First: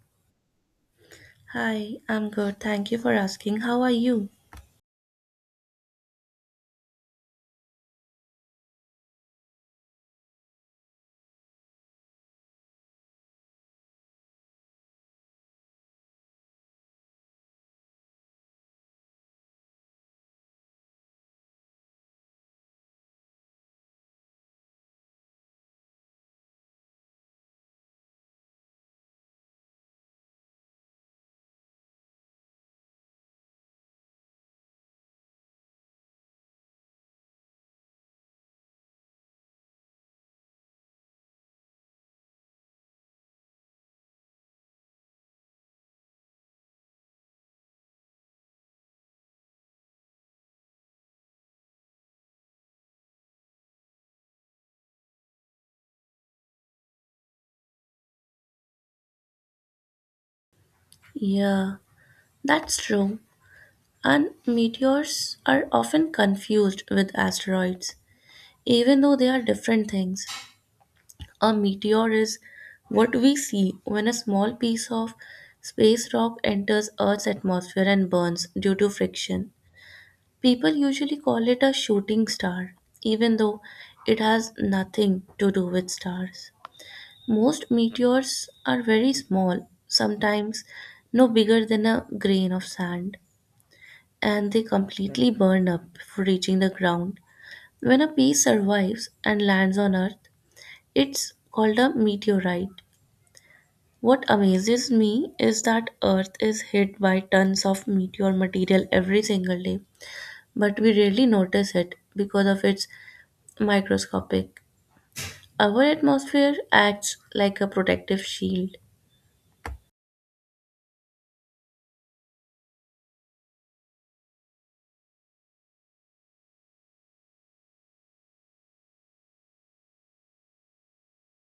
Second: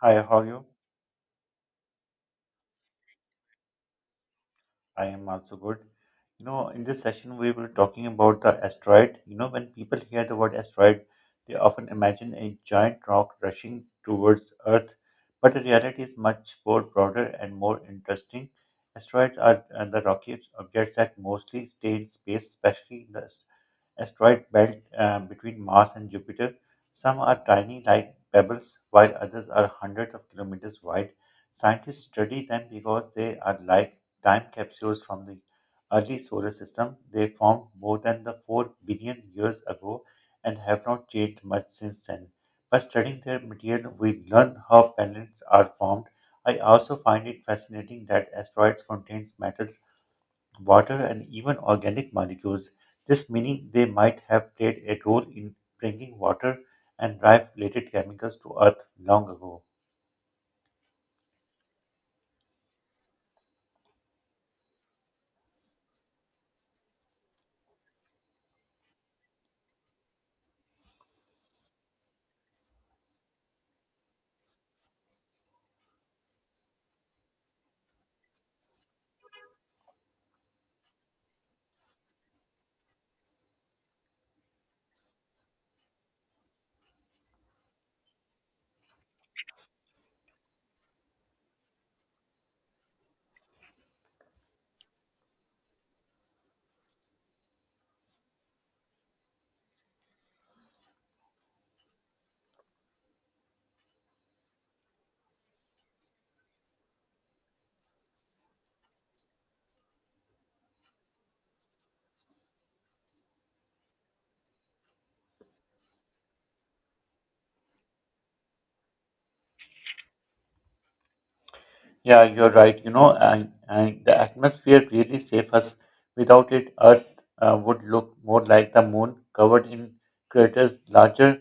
Hi, how are you? Hi, I'm good. Thank you for asking. How are you? I am also good. You know, in this session, we were talking about the asteroid. You know, when people hear the word asteroid, they often imagine a giant rock rushing towards Earth, but the reality is much more broader and more interesting. Asteroids are the rocky objects that mostly stay in space, especially in the asteroid belt between Mars and Jupiter. Some are tiny like pebbles, while others are hundreds of kilometers wide. Scientists study them because they are like time capsules from the early solar system. They formed more than the 4 billion years ago and have not changed much since then. By studying their material, we learn how planets are formed. I also find it fascinating that asteroids contain metals water, and even organic molecules. This meaning they might have played a role in bringing water and life-related chemicals to Earth long ago. Yeah, that's true. And meteors are often confused with asteroids, even though they are different things. A meteor is what we see when a small piece of space rock enters Earth's atmosphere and burns due to friction. People usually call it a shooting star, even though it has nothing to do with stars. Most meteors are very small, sometimes no bigger than a grain of sand, and they completely burn up before reaching the ground. When a piece survives and lands on Earth, it's called a meteorite. What amazes me is that Earth is hit by tons of meteor material every single day, but we rarely notice it because of its microscopic. Our atmosphere acts like a protective shield. Yeah, you're right. You know, and the atmosphere really saves us. Without it, Earth would look more like the moon, covered in craters larger.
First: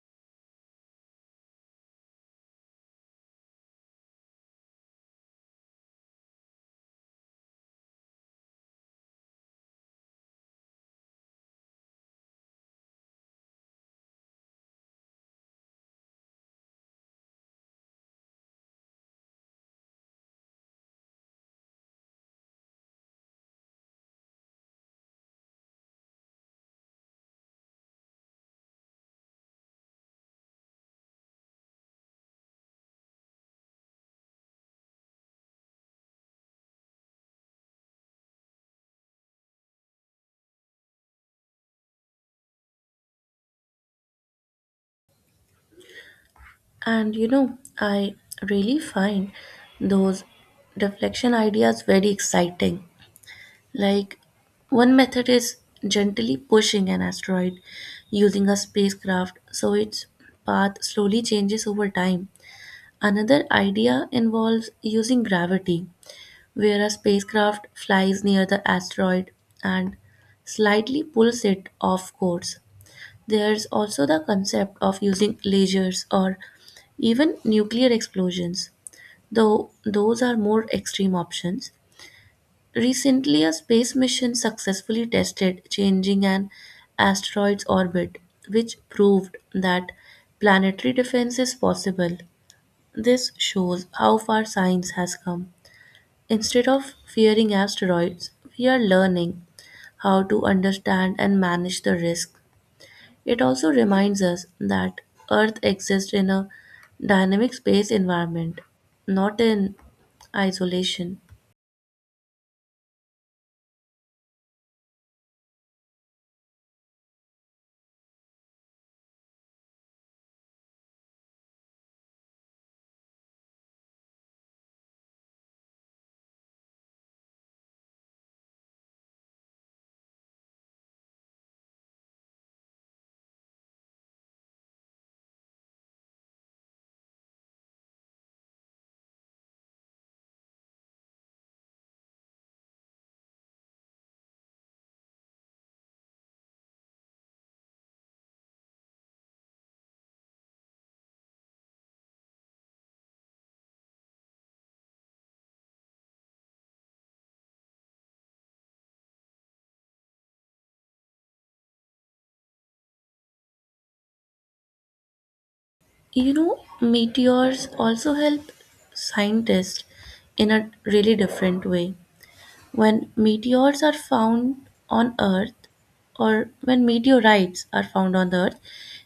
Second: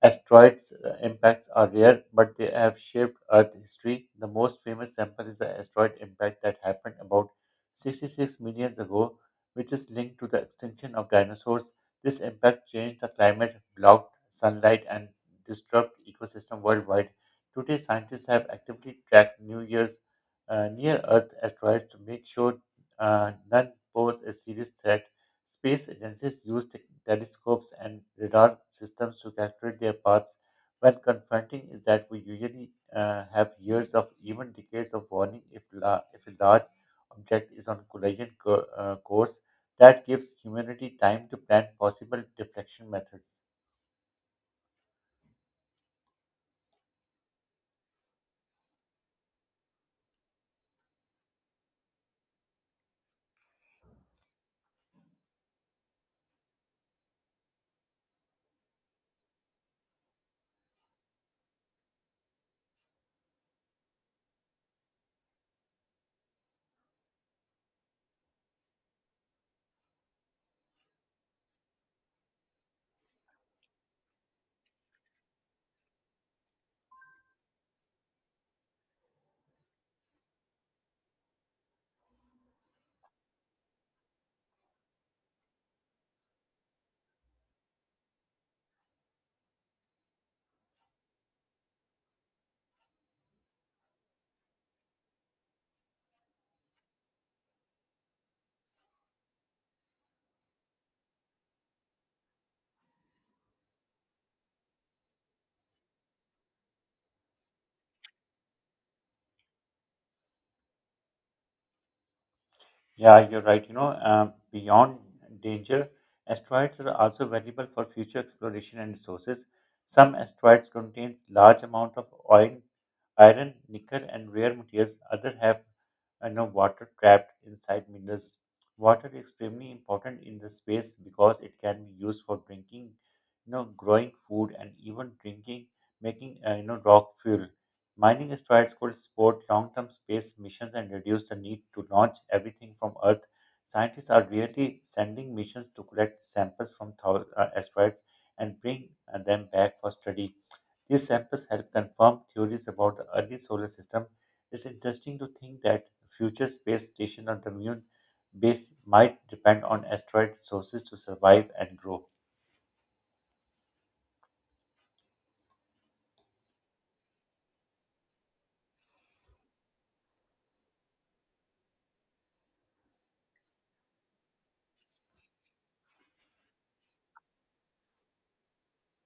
Asteroids impacts are rare, but they have shaped Earth history. The most famous sample is the asteroid impact that happened about 66 million ago, which is linked to the extinction of dinosaurs. This impact changed the climate, blocked sunlight, and disturbed ecosystem worldwide. Today, scientists have actively tracked New Year's near Earth asteroids to make sure none pose a serious threat. Space agencies used telescopes and radar systems to calculate their paths. When confronting is that we usually have years of even decades of warning if a large object is on collision course. That gives humanity time to plan possible deflection methods. And you know, I really find those deflection ideas very exciting. Like, one method is gently pushing an asteroid using a spacecraft so its path slowly changes over time. Another idea involves using gravity, where a spacecraft flies near the asteroid and slightly pulls it off course. There's also the concept of using lasers or even nuclear explosions, though those are more extreme options. Recently, a space mission successfully tested changing an asteroid's orbit, which proved that planetary defense is possible. This shows how far science has come. Instead of fearing asteroids, we are learning how to understand and manage the risk. It also reminds us that Earth exists in a dynamic space environment, not in isolation. Yeah, you're right. You know, beyond danger, asteroids are also valuable for future exploration and resources. Some asteroids contain large amount of oil, iron, nickel, and rare materials. Others have, you know, water trapped inside minerals. Water is extremely important in this space because it can be used for drinking, you know, growing food, and even drinking, making rock fuel. Mining asteroids could support long term space missions and reduce the need to launch everything from Earth. Scientists are really sending missions to collect samples from asteroids and bring them back for study. These samples help confirm theories about the early solar system. It's interesting to think that future space station on the moon base might depend on asteroid sources to survive and grow. You know, meteors also help scientists in a really different way. When meteors are found on Earth, or when meteorites are found on the Earth,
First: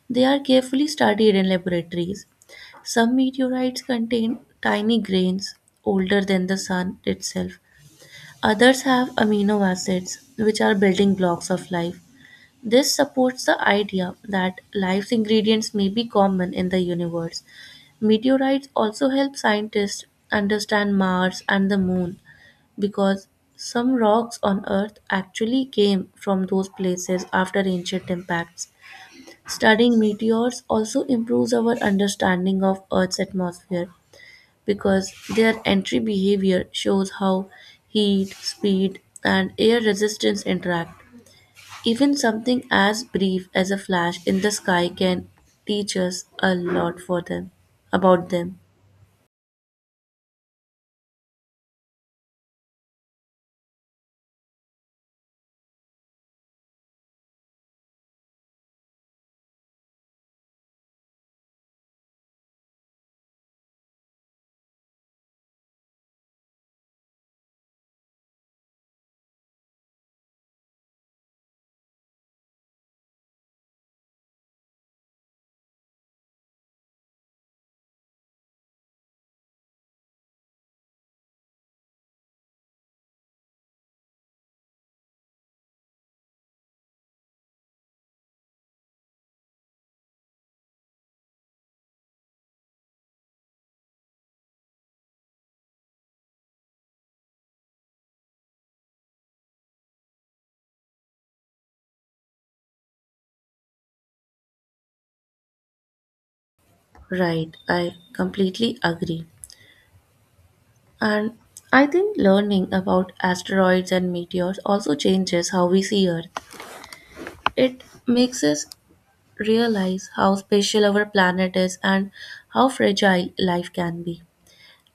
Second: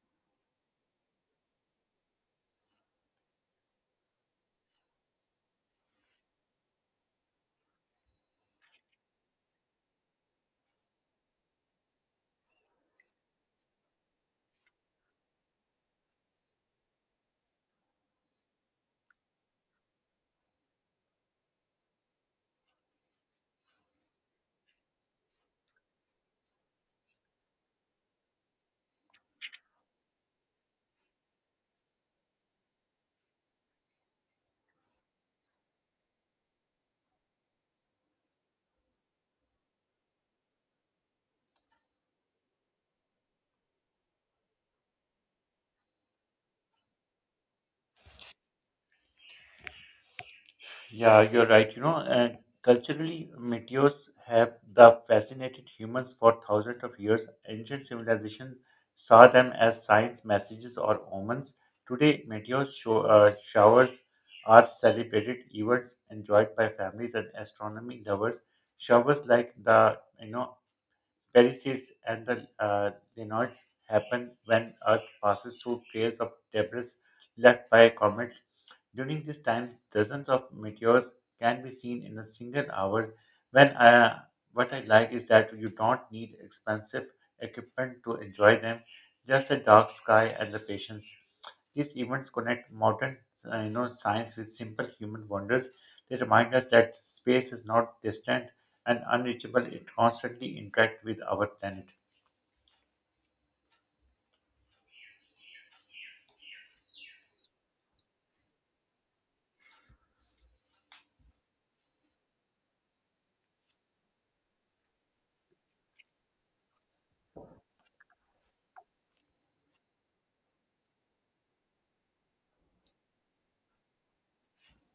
they are carefully studied in laboratories. Some meteorites contain tiny grains older than the sun itself. Others have amino acids, which are building blocks of life. This supports the idea that life's ingredients may be common in the universe. Meteorites also help scientists understand Mars and the moon because some rocks on Earth actually came from those places after ancient impacts. Studying meteors also improves our understanding of Earth's atmosphere because their entry behavior shows how heat, speed, and air resistance interact. Even something as brief as a flash in the sky can teach us a lot for them about them. Yeah, you're right. You know, and culturally, meteors have the fascinated humans for thousands of years. Ancient civilization saw them as signs, messages, or omens. Today, showers are celebrated events enjoyed by families and astronomy lovers. Showers like the, you know, Perishivs and the Linoids happen when Earth passes through trails of debris left by comets. During this time, dozens of meteors can be seen in a single hour. When what I like is that you don't need expensive equipment to enjoy them, just a dark sky and the patience. These events connect modern you know, science with simple human wonders. They remind us that space is not distant and unreachable, it constantly interact with our planet. Right, I completely agree. And I think learning about asteroids and meteors also changes how we see Earth. It makes us realize how special our planet is and how fragile life can be.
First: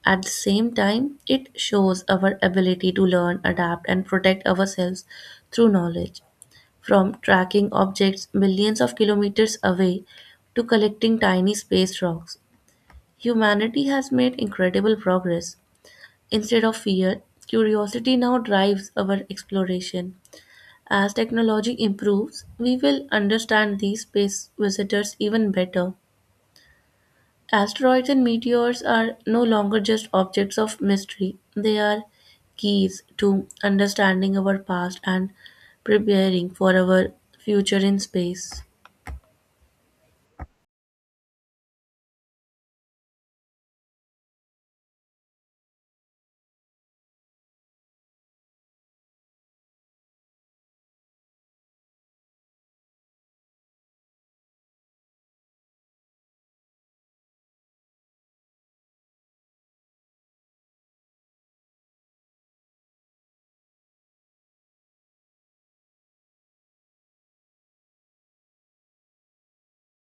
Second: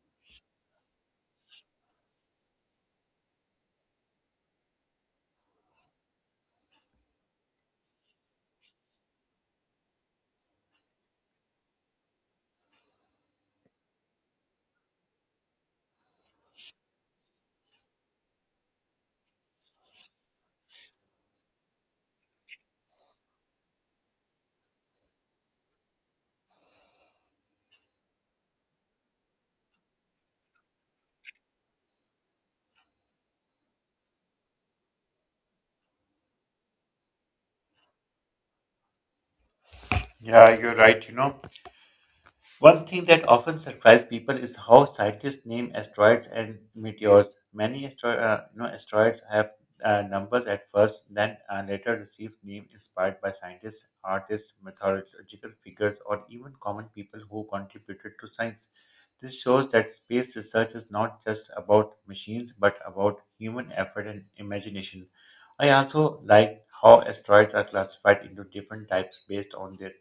At the same time, it shows our ability to learn, adapt, and protect ourselves through knowledge. From tracking objects millions of kilometers away to collecting tiny space rocks, humanity has made incredible progress. Instead of fear, curiosity now drives our exploration. As technology improves, we will understand these space visitors even better. Asteroids and meteors are no longer just objects of mystery; they are keys to understanding our past and preparing for our future in space. Yeah, you're right. You know, one thing that often surprises people is how scientists name asteroids and meteors. Many you know, asteroids have numbers at first, then later receive names inspired by scientists, artists, mythological figures, or even common people who contributed to science. This shows that space research is not just about machines, but about human effort and imagination. I also like how asteroids are classified into different types based on their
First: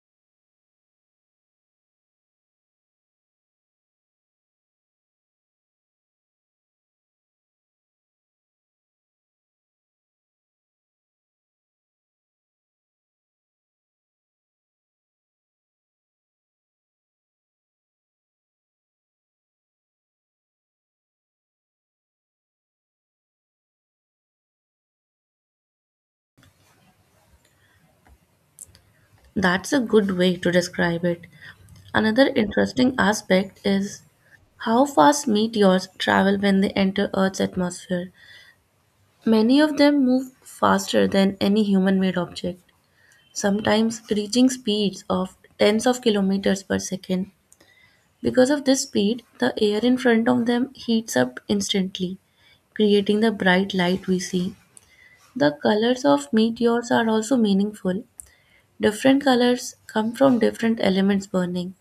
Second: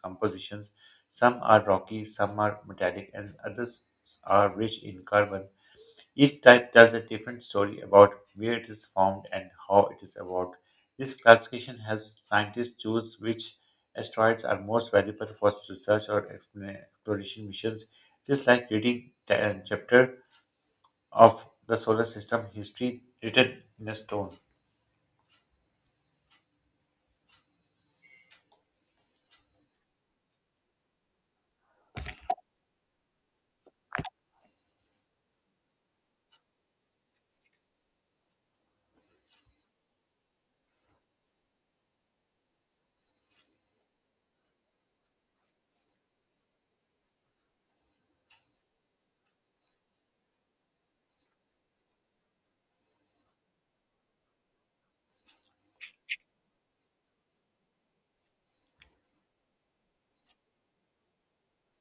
compositions. Some are rocky, some are metallic, and others are rich in carbon. Each type tells a different story about where it is found and how it is evolved. This classification helps scientists choose which asteroids are most valuable for research or exploration missions. Just like reading a chapter of the solar system history written in a stone. That's a good way to describe it. Another interesting aspect is how fast meteors travel when they enter Earth's atmosphere. Many of them move faster than any human made object, sometimes reaching speeds of tens of kilometers per second. Because of this speed, the air in front of them heats up instantly, creating the bright light we see. The colors of meteors are also meaningful. Different colors come from different elements burning,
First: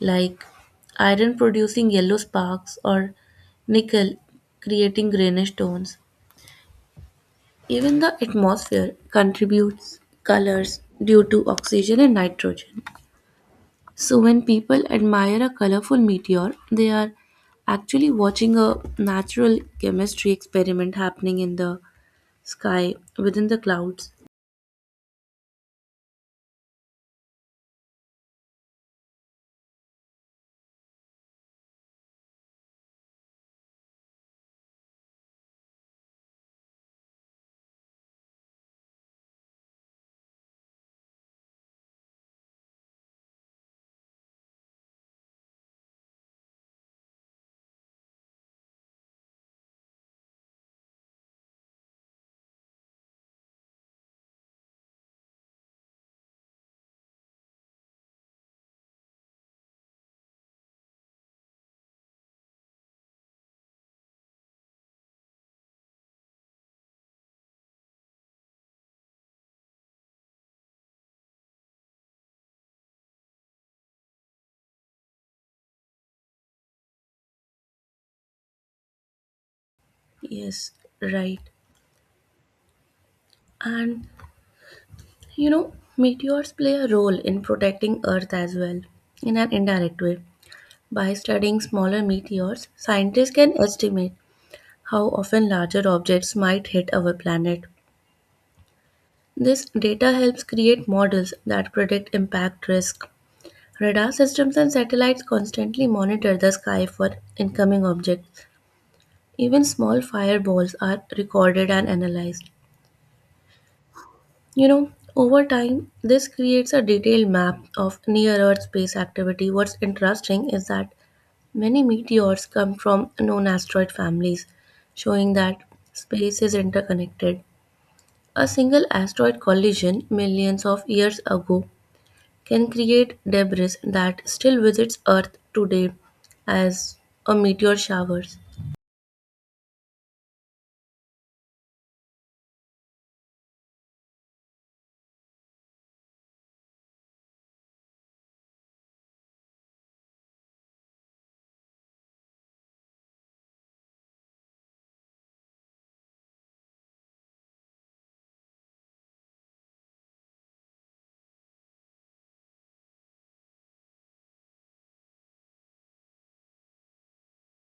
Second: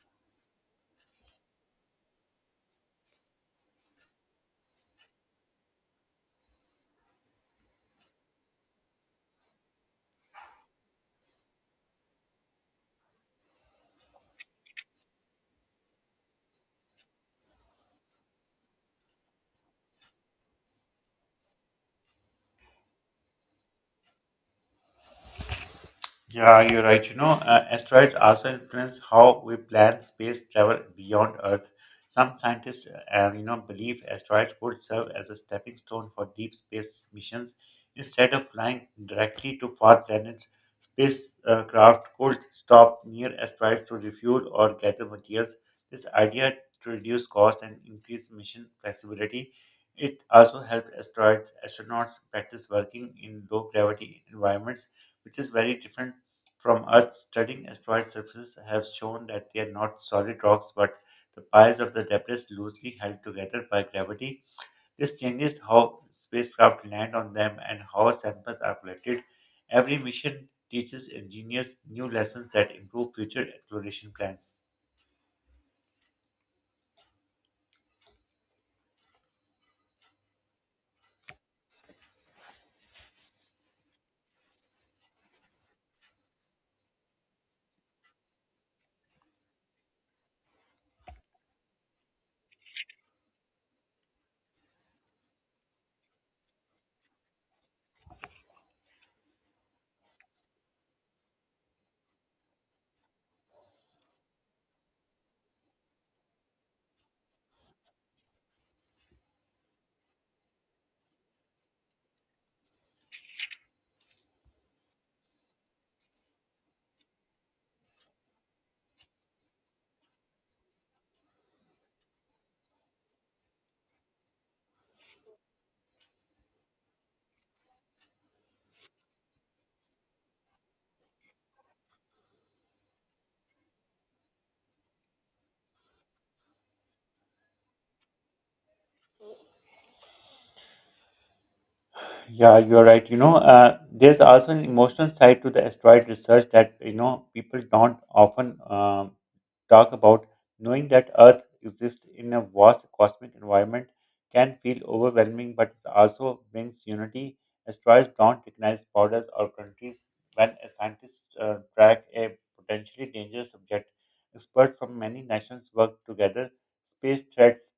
like iron producing yellow sparks or nickel creating greenish tones. Even the atmosphere contributes colors due to oxygen and nitrogen. So, when people admire a colorful meteor, they are actually watching a natural chemistry experiment happening in the sky within the clouds. Yeah, you're right. You know, asteroids also influence how we plan space travel beyond Earth. Some scientists, you know, believe asteroids could serve as a stepping stone for deep space missions. Instead of flying directly to far planets, spacecraft could stop near asteroids to refuel or gather materials. This idea to reduce cost and increase mission flexibility. It also helped asteroids astronauts practice working in low gravity environments which is very different from Earth, studying asteroid surfaces have shown that they are not solid rocks but the piles of the debris loosely held together by gravity. This changes how spacecraft land on them and how samples are collected. Every mission teaches engineers new lessons that improve future exploration plans. Yes, right. And you know, meteors play a role in protecting Earth as well, in an indirect way. By studying smaller meteors, scientists can estimate how often larger objects might hit our planet. This data helps create models that predict impact risk. Radar systems and satellites constantly monitor the sky for incoming objects. Even small fireballs are recorded and analyzed. You know, over time, this creates a detailed map of near Earth space activity. What's interesting is that many meteors come from known asteroid families, showing that space is interconnected. A single asteroid collision millions of years ago can create debris that still visits Earth today as a meteor showers. Yeah, you're right. You know, there's also an emotional side to the asteroid research that, you know, people don't often talk about, knowing that Earth exists in a vast cosmic environment can feel overwhelming, but it also brings unity. Asteroids don't recognize borders or countries. When a scientist track a potentially dangerous object, experts from many nations work together. Space threats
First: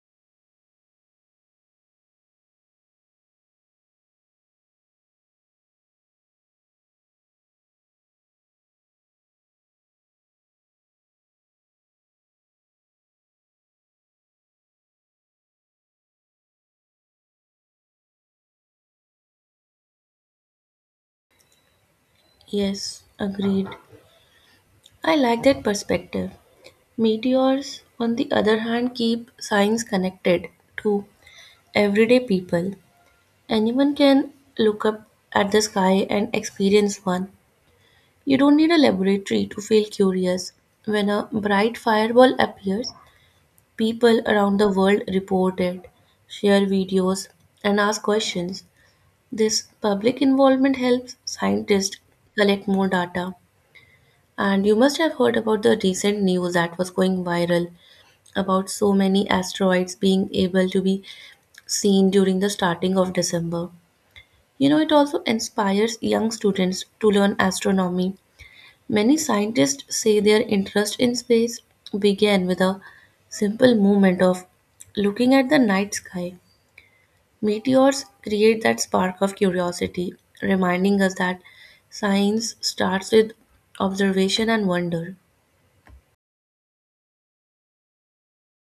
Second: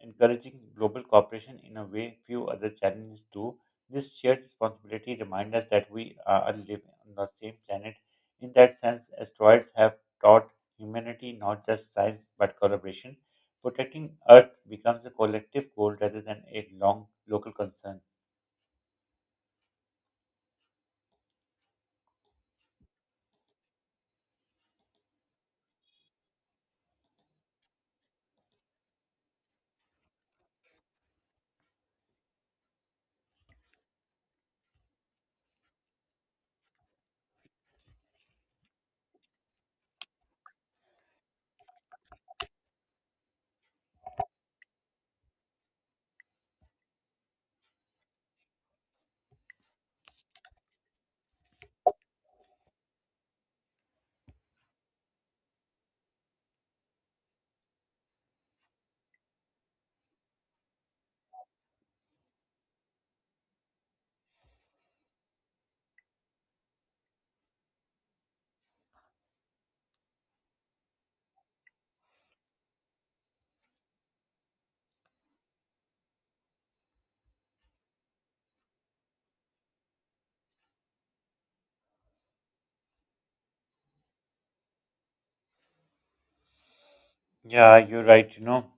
encouraging global cooperation in a way few other challenges do. This shared responsibility reminds us that we are living on the same planet. In that sense, asteroids have taught humanity not just science but collaboration. Protecting Earth becomes a collective goal rather than a long local concern. Yes, agreed. I like that perspective. Meteors, on the other hand, keep science connected to everyday people. Anyone can look up at the sky and experience one. You don't need a laboratory to feel curious. When a bright fireball appears, people around the world report it, share videos, and ask questions. This public involvement helps scientists collect more data. And you must have heard about the recent news that was going viral about so many asteroids being able to be seen during the starting of December. You know, it also inspires young students to learn astronomy. Many scientists say their interest in space began with a simple moment of looking at the night sky. Meteors create that spark of curiosity, reminding us that science starts with observation and wonder, Yeah, you're right. You know,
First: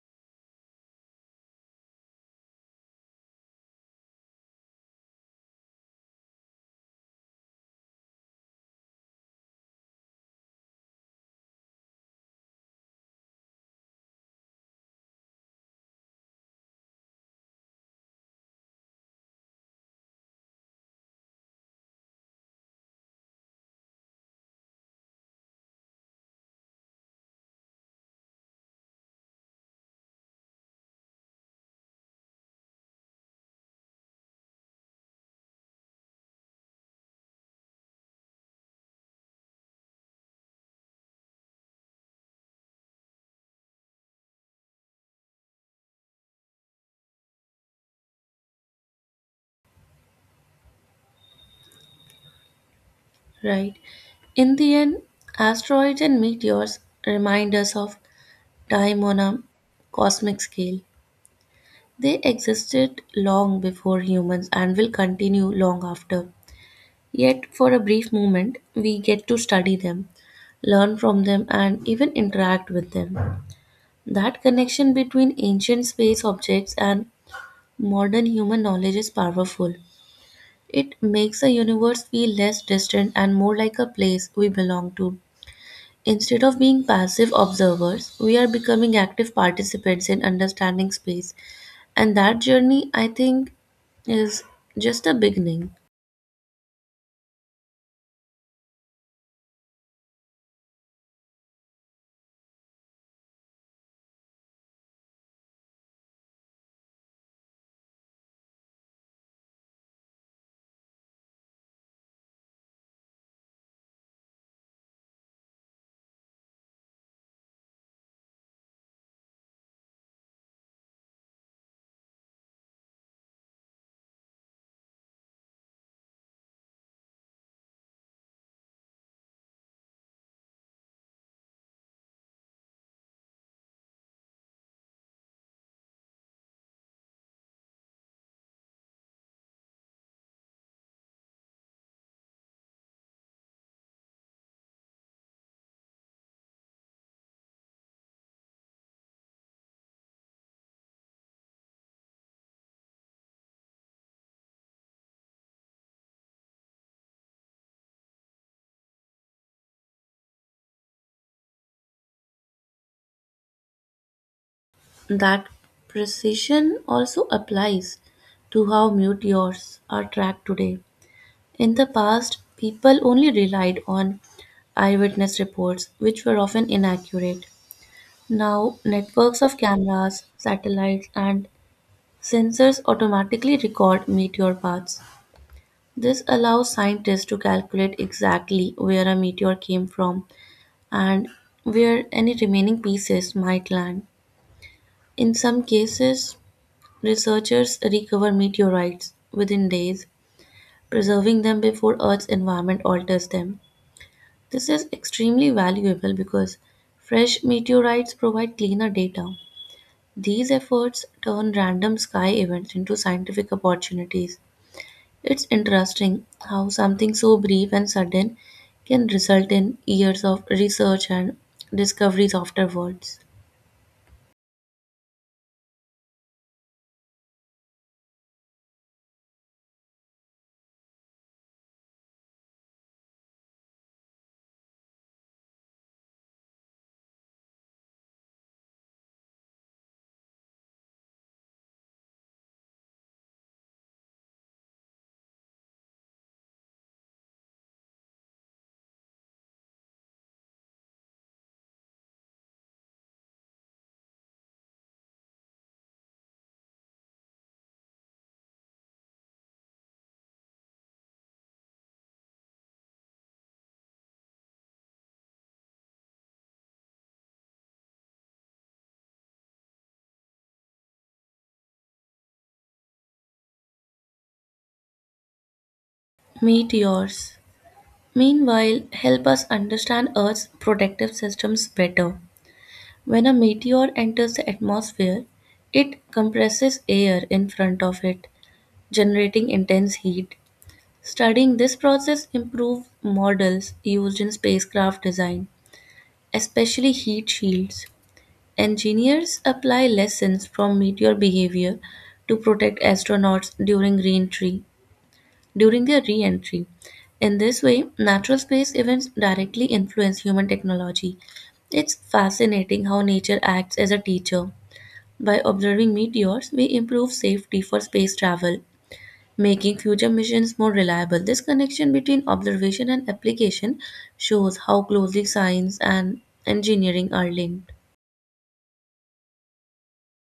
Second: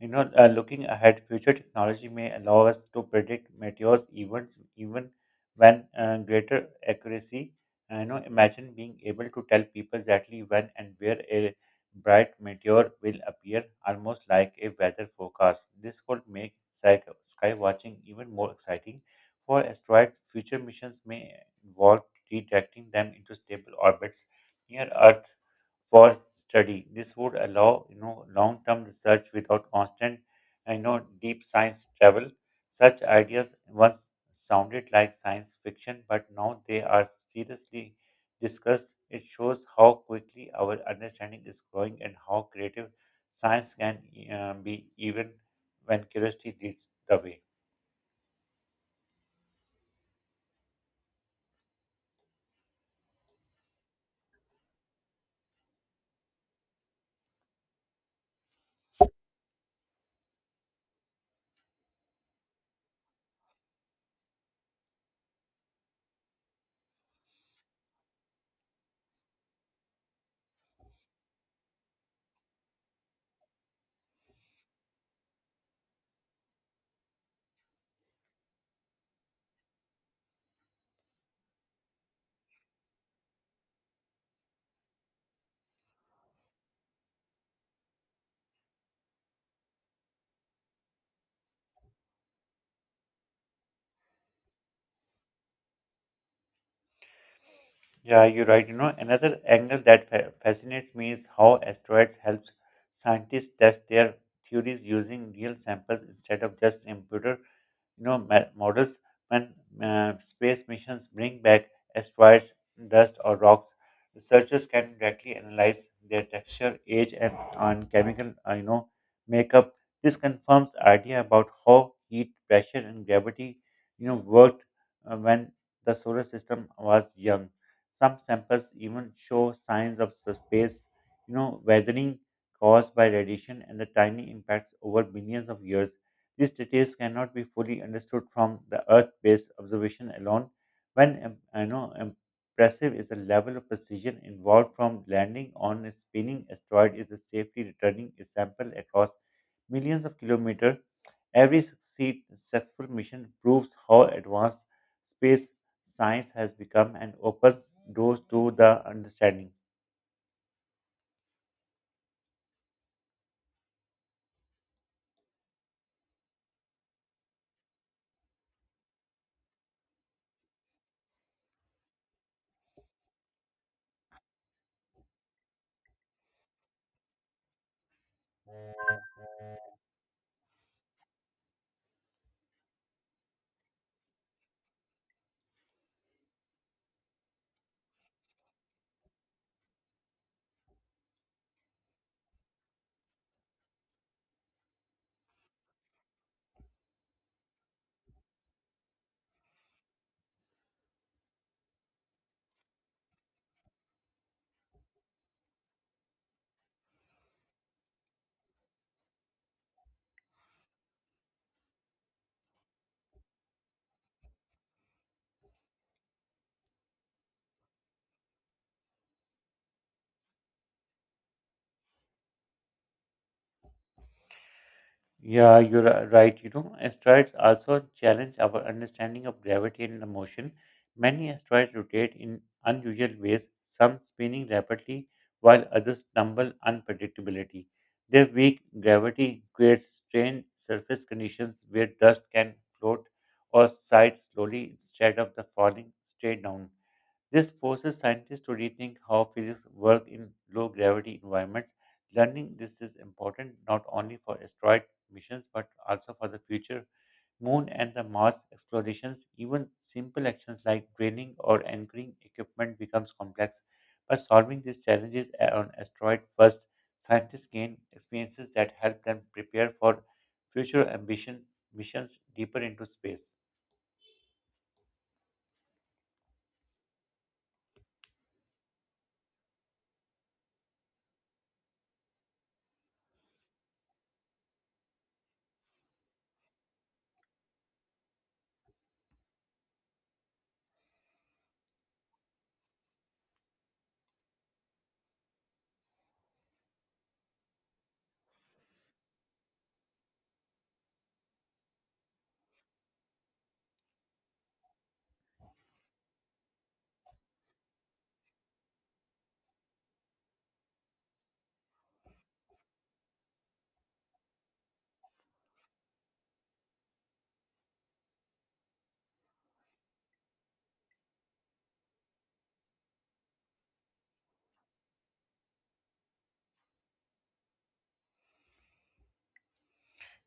You know, uh, looking ahead, future technology may allow us to predict meteors events even when greater accuracy. You know, imagine being able to tell people exactly when and where a bright meteor will appear, almost like a weather forecast. This could make sky watching even more exciting. For asteroids, future missions may involve redirecting them into stable orbits near Earth for study. This would allow, you know, long-term research without constant I know deep science travel. Such ideas once sounded like science fiction, but now they are seriously discussed. It shows how quickly our understanding is growing and how creative science can be, even when curiosity leads the way. right? In the end, asteroids and meteors remind us of time on a cosmic scale. They existed long before humans and will continue long after. Yet, for a brief moment, we get to study them, learn from them, and even interact with them. That connection between ancient space objects and modern human knowledge is powerful. It makes the universe feel less distant and more like a place we belong to. Instead of being passive observers, we are becoming active participants in understanding space. And that journey, I think, is just a beginning. Yeah, you're right. You know, another angle that fascinates me is how asteroids helps scientists test their theories using real samples instead of just computer, you know, models. When space missions bring back asteroids dust or rocks, researchers can directly analyze their texture, age, and on chemical, you know, makeup. This confirms idea about how heat, pressure, and gravity, you know, worked when the solar system was young. Some samples even show signs of space, you know, weathering caused by radiation and the tiny impacts over billions of years. These details cannot be fully understood from the Earth-based observation alone. When I know impressive is the level of precision involved from landing on a spinning asteroid is a safely returning a sample across millions of kilometers. Every successful mission proves how advanced space science has become and opens doors to the understanding. That precision also applies to how meteors are tracked today. In the past, people only relied on eyewitness reports, which were often inaccurate. Now, networks of cameras, satellites, and sensors automatically record meteor paths. This allows scientists to calculate exactly where a meteor came from and where any remaining pieces might land. In some cases, researchers recover meteorites within days, preserving them before Earth's environment alters them. This is extremely valuable because fresh meteorites provide cleaner data. These efforts turn random sky events into scientific opportunities. It's interesting how something so brief and sudden can result in years of research and discoveries afterwards. Yeah, you're right. You know, asteroids also challenge our understanding of gravity and the motion. Many asteroids rotate in unusual ways, some spinning rapidly, while others tumble unpredictability. Their weak gravity creates strained surface conditions where dust can float or side slowly instead of the falling straight down. This forces scientists to rethink how physics work in low gravity environments. Learning this is important not only for asteroid missions but also for the future moon and the Mars explorations. Even simple actions like training or anchoring equipment becomes complex. By solving these challenges on asteroid first, scientists gain experiences that help them prepare for future ambition missions deeper into space. Meteors, meanwhile, help us understand Earth's protective systems better. When a meteor enters the atmosphere, it compresses air in front of it, generating intense heat. Studying this process improved models used in spacecraft design, especially heat shields. Engineers apply lessons from meteor behavior to protect astronauts during reentry, during their re-entry. In this way, natural space events directly influence human technology. It's fascinating how nature acts as a teacher. By observing meteors, we improve safety for space travel, making future missions more reliable. This connection between observation and application shows how closely science and engineering are linked.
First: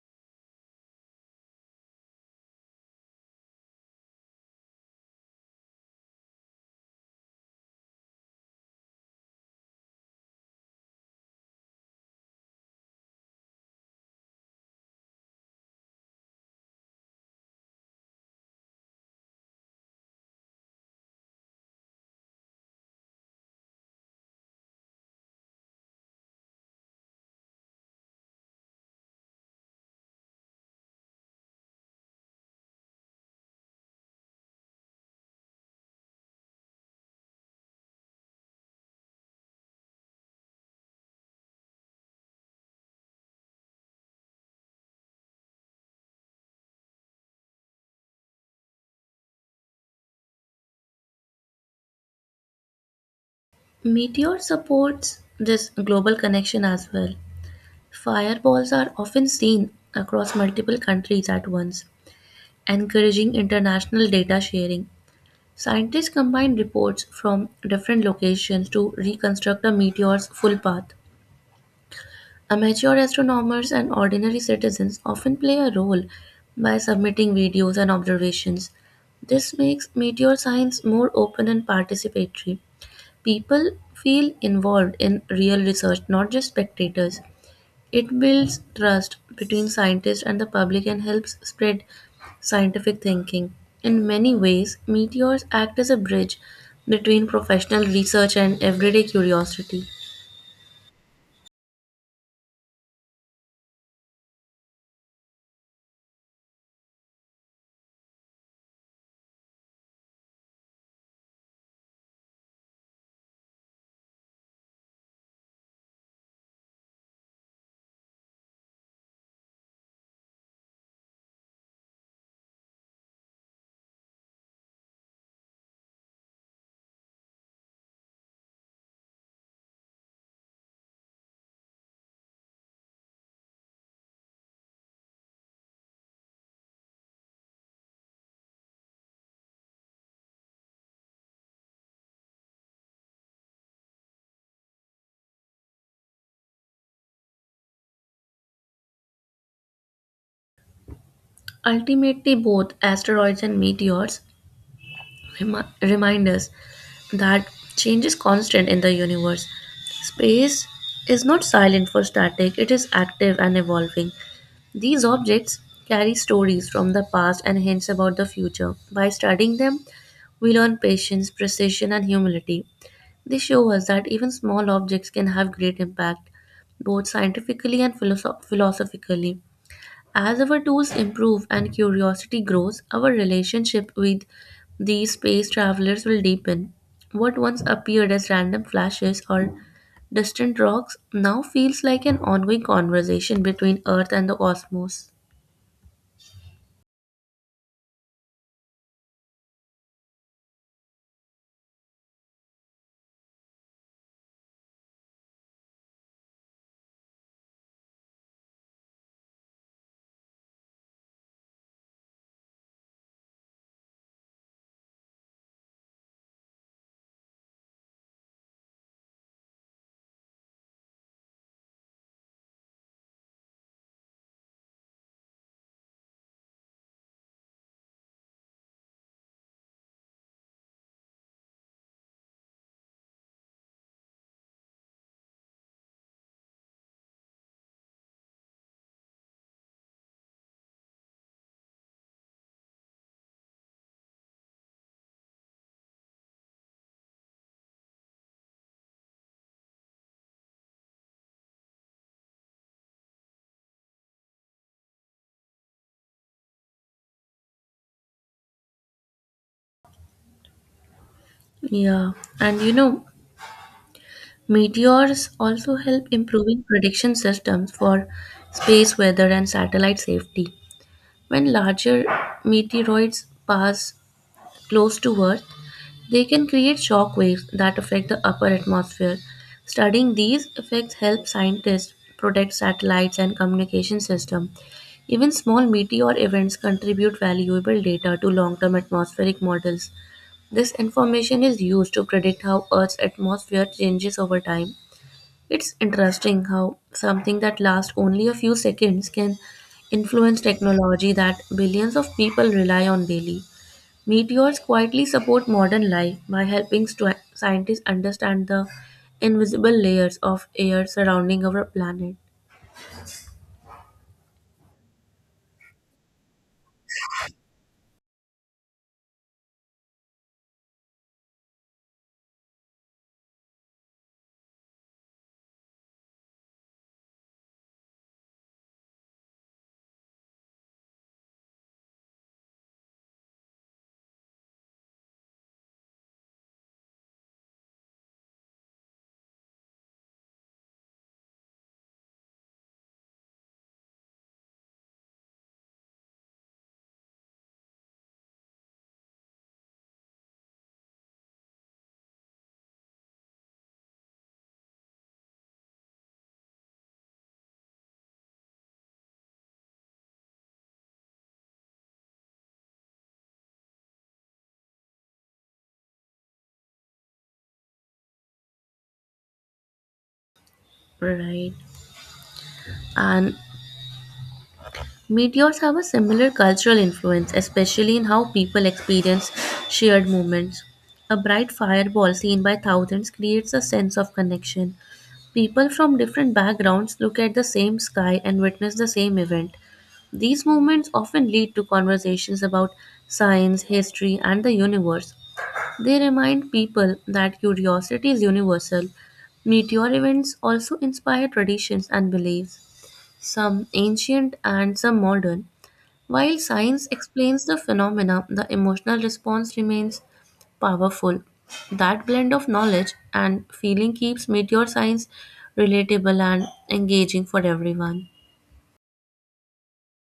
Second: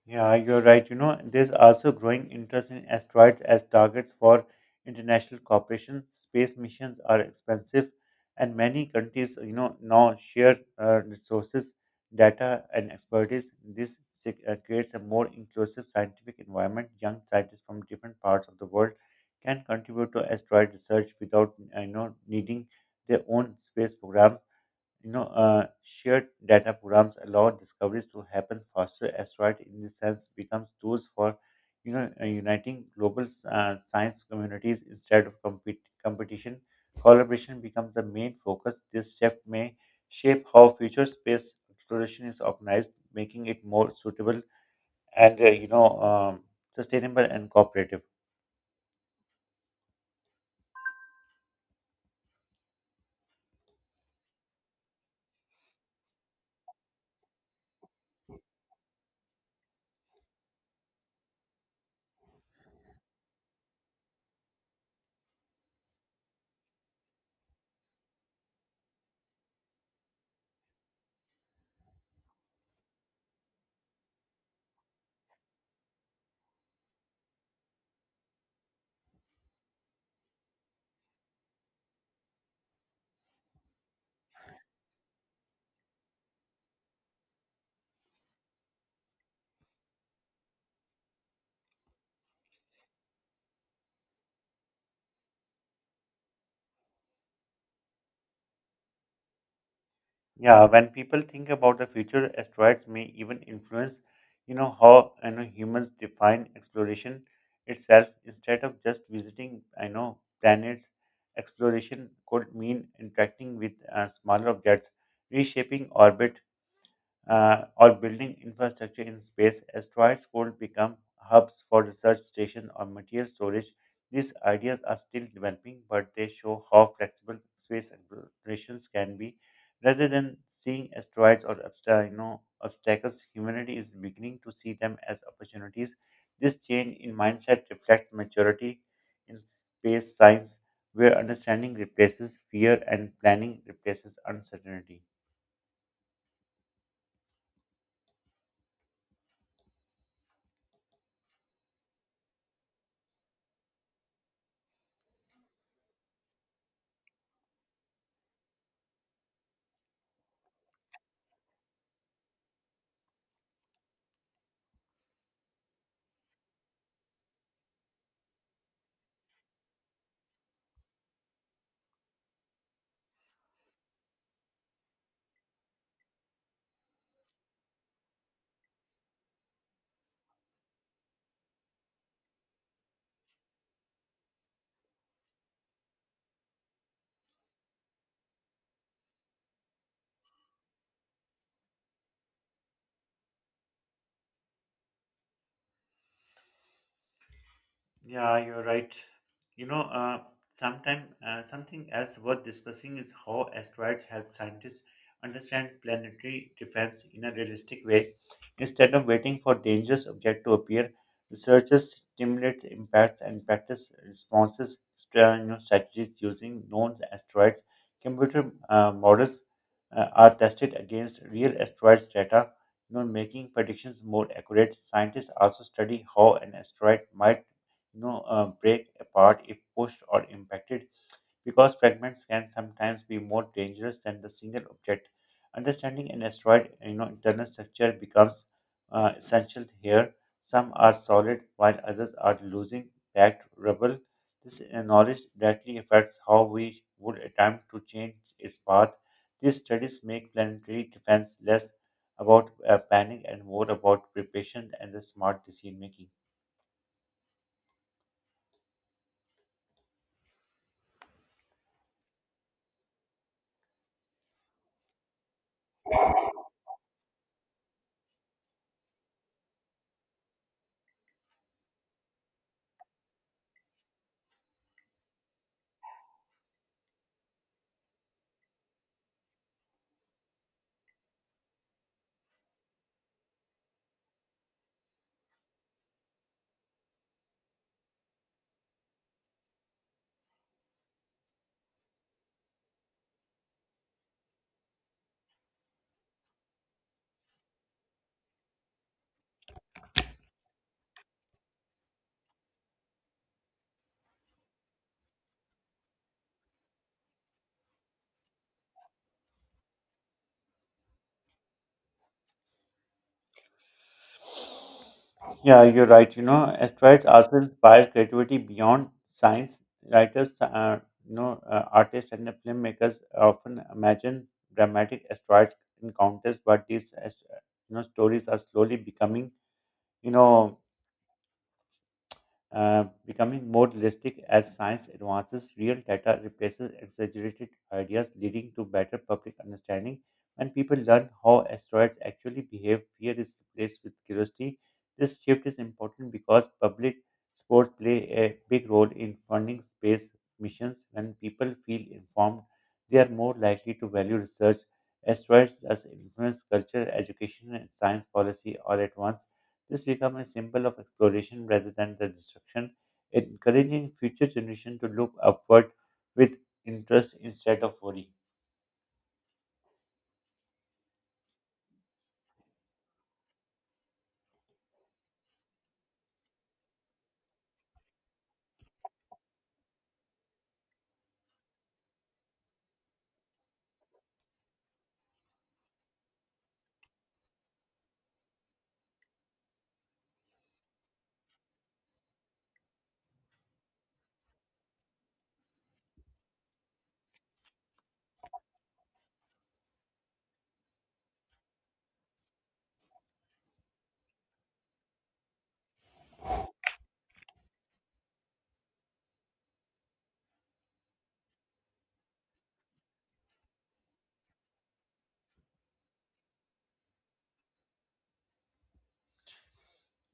Yeah, you're right. You know, there's also growing interest in asteroids as targets for international cooperation. Space missions are expensive, and many countries, you know, now share resources, data, and expertise. This creates a more inclusive scientific environment. Young scientists from different parts of the world can contribute to asteroid research without, you know, needing their own space programs. You know, shared data programs allow discoveries to happen faster. Asteroid, in this sense, becomes tools for, you know, uniting global science communities instead of competition. Collaboration becomes the main focus. This shift may shape how future space exploration is organized, making it more suitable and, sustainable and cooperative. Meteor supports this global connection as well. Fireballs are often seen across multiple countries at once, encouraging international data sharing. Scientists combine reports from different locations to reconstruct a meteor's full path. Amateur astronomers and ordinary citizens often play a role by submitting videos and observations. This makes meteor science more open and participatory. People feel involved in real research, not just spectators. It builds trust between scientists and the public and helps spread scientific thinking. In many ways, meteors act as a bridge between professional research and everyday curiosity. Yeah, when people think about the future, asteroids may even influence, you know, how I know humans define exploration itself. Instead of just visiting, I know planets, exploration could mean interacting with smaller objects, reshaping orbit, or building infrastructure in space, asteroids could become hubs for research stations or material storage. These ideas are still developing, but they show how flexible space explorations can be. Rather than seeing asteroids or you know, obstacles, humanity is beginning to see them as opportunities. This change in mindset reflects maturity in space science, where understanding replaces fear and planning replaces uncertainty. Ultimately, both asteroids and meteors remind us that change is constant in the universe. Space is not silent for static; it is active and evolving. These objects carry stories from the past and hints about the future. By studying them, we learn patience, precision, and humility. They show us that even small objects can have great impact, both scientifically and philosophically. As our tools improve and curiosity grows, our relationship with these space travelers will deepen. What once appeared as random flashes or distant rocks now feels like an ongoing conversation between Earth and the cosmos. Yeah, you're right. You know, uh, sometime something else worth discussing is how asteroids help scientists understand planetary defense in a realistic way. Instead of waiting for dangerous object to appear, researchers stimulate impacts and practice responses, strategies using known asteroids. Computer models are tested against real asteroids data, you know, making predictions more accurate. Scientists also study how an asteroid might break apart if pushed or impacted, because fragments can sometimes be more dangerous than the single object. Understanding an asteroid, you know, internal structure becomes essential here. Some are solid, while others are losing packed rubble. This knowledge directly affects how we would attempt to change its path. These studies make planetary defense less about planning and more about preparation and the smart decision making. Yeah, and you know, meteors also help improving prediction systems for space weather and satellite safety. When larger meteoroids pass close to Earth, they can create shock waves that affect the upper atmosphere. Studying these effects helps scientists protect satellites and communication systems. Even small meteor events contribute valuable data to long-term atmospheric models. This information is used to predict how Earth's atmosphere changes over time. It's interesting how something that lasts only a few seconds can influence technology that billions of people rely on daily. Meteors quietly support modern life by helping scientists understand the invisible layers of air surrounding our planet. Yeah, you're right. You know, asteroids also inspire creativity beyond science. Writers, artists and the filmmakers often imagine dramatic asteroids encounters, but these, stories are slowly you know, becoming more realistic as science advances. Real data replaces exaggerated ideas, leading to better public understanding. When people learn how asteroids actually behave, fear is replaced with curiosity. This shift is important because public sports play a big role in funding space missions. When people feel informed, they are more likely to value research. Asteroids thus influence culture, education, and science policy all at once. This becomes a symbol of exploration rather than the destruction, encouraging future generations to look upward with interest instead of worry. Right. And meteors have a similar cultural influence, especially in how people experience shared moments. A bright fireball seen by thousands creates a sense of connection. People from different backgrounds look at the same sky and witness the same event. These moments often lead to conversations about science, history, and the universe. They remind people that curiosity is universal. Meteor events also inspire traditions and beliefs, some ancient and some modern. While science explains the phenomena, the emotional response remains powerful. That blend of knowledge and feeling keeps meteor science relatable and engaging for everyone.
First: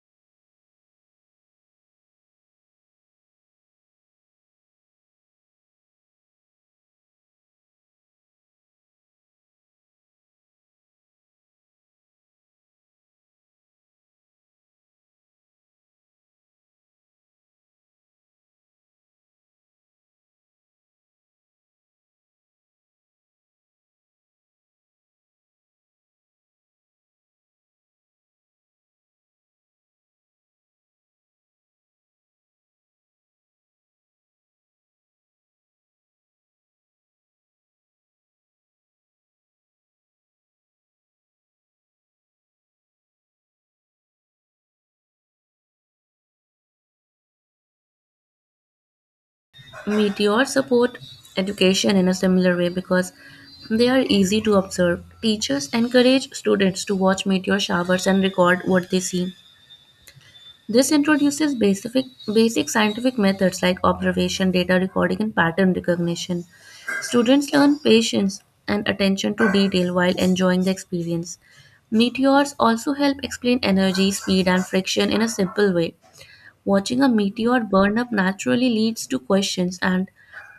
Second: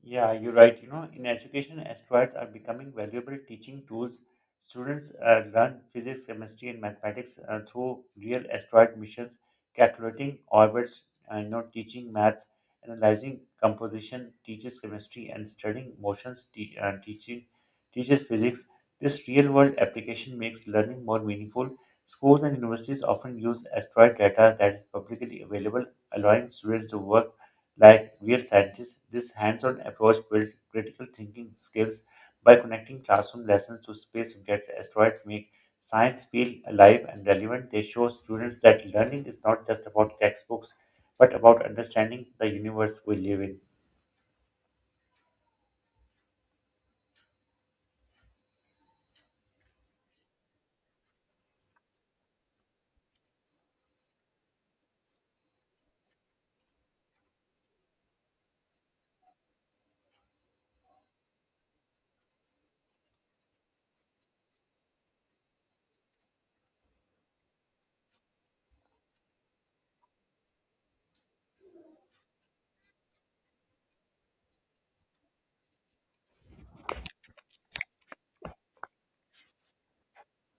Yeah, you're right. You know, in education, asteroids are becoming valuable teaching tools. Students learn physics, chemistry, and mathematics through real asteroid missions, calculating orbits, teaching maths, analyzing composition, teaches chemistry, and studying motions, te- teaching teaches physics. This real-world application makes learning more meaningful. Schools and universities often use asteroid data that is publicly available, allowing students to work like we are scientists, this hands-on approach builds critical thinking skills by connecting classroom lessons to space objects. Asteroids make science feel alive and relevant. They show students that learning is not just about textbooks, but about understanding the universe we live in. Meteors support education in a similar way because they are easy to observe. Teachers encourage students to watch meteor showers and record what they see. This introduces basic scientific methods like observation, data recording, and pattern recognition. Students learn patience and attention to detail while enjoying the experience. Meteors also help explain energy, speed, and friction in a simple way. Watching a meteor burn up naturally leads to questions, and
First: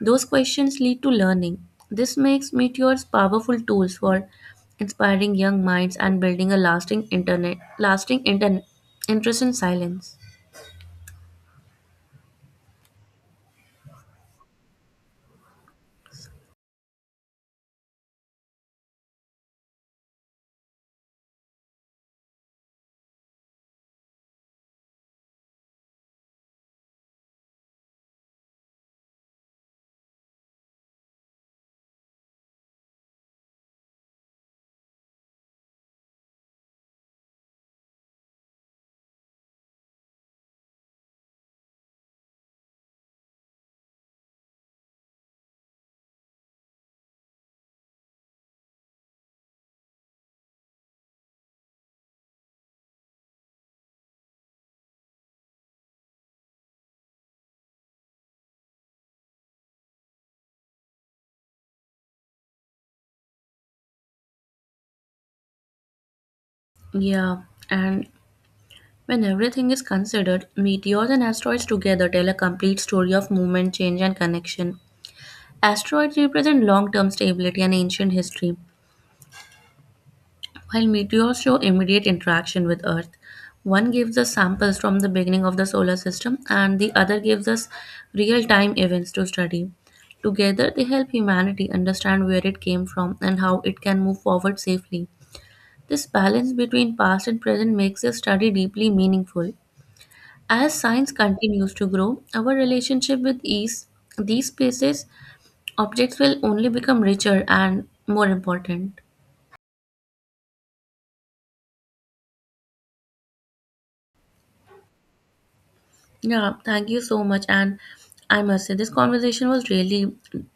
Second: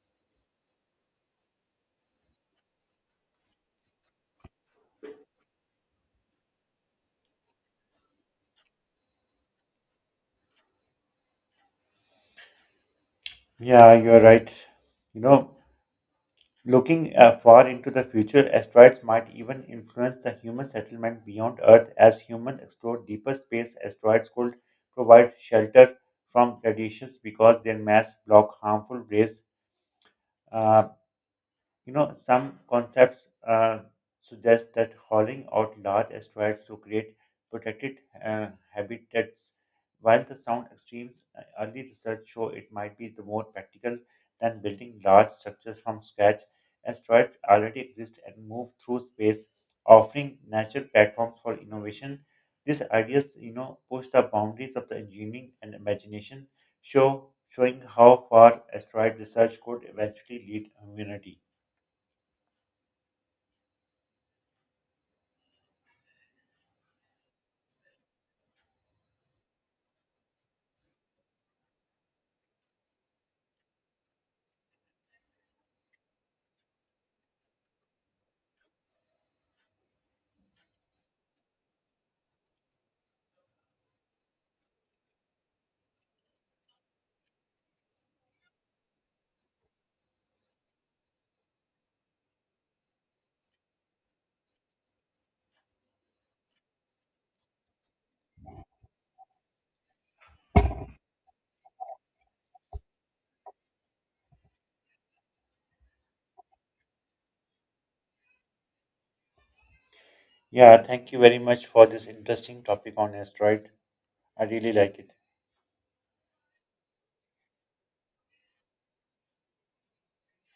those questions lead to learning. This makes meteors powerful tools for inspiring young minds and building a lasting internet interest in silence. Yeah, you're right. You know, Looking far into the future, asteroids might even influence the human settlement beyond Earth as humans explore deeper space. Asteroids could provide shelter from radiations because their mass block harmful rays. Uh, some concepts suggest that hauling out large asteroids to create protected habitats. While the sound extremes, early research show it might be the more practical than building large structures from scratch. Asteroids already exist and move through space, offering natural platforms for innovation. These ideas, you know, push the boundaries of the engineering and imagination, showing how far asteroid research could eventually lead humanity. Yeah, and when everything is considered, meteors and asteroids together tell a complete story of movement, change, and connection. Asteroids represent long term stability and ancient history, while meteors show immediate interaction with Earth. One gives us samples from the beginning of the solar system, and the other gives us real time events to study. Together, they help humanity understand where it came from and how it can move forward safely. This balance between past and present makes this study deeply meaningful. As science continues to grow, our relationship with these places, objects will only become richer and more important. Yeah, thank you very much for this interesting topic on asteroid. I really like it. Yeah, thank you so much. And I must say, this conversation was really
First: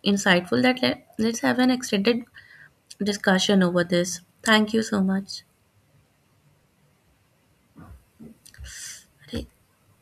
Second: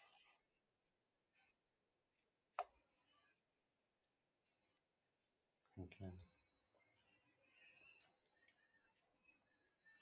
insightful. That Let's have an extended discussion over this. Thank you so much. Thank you.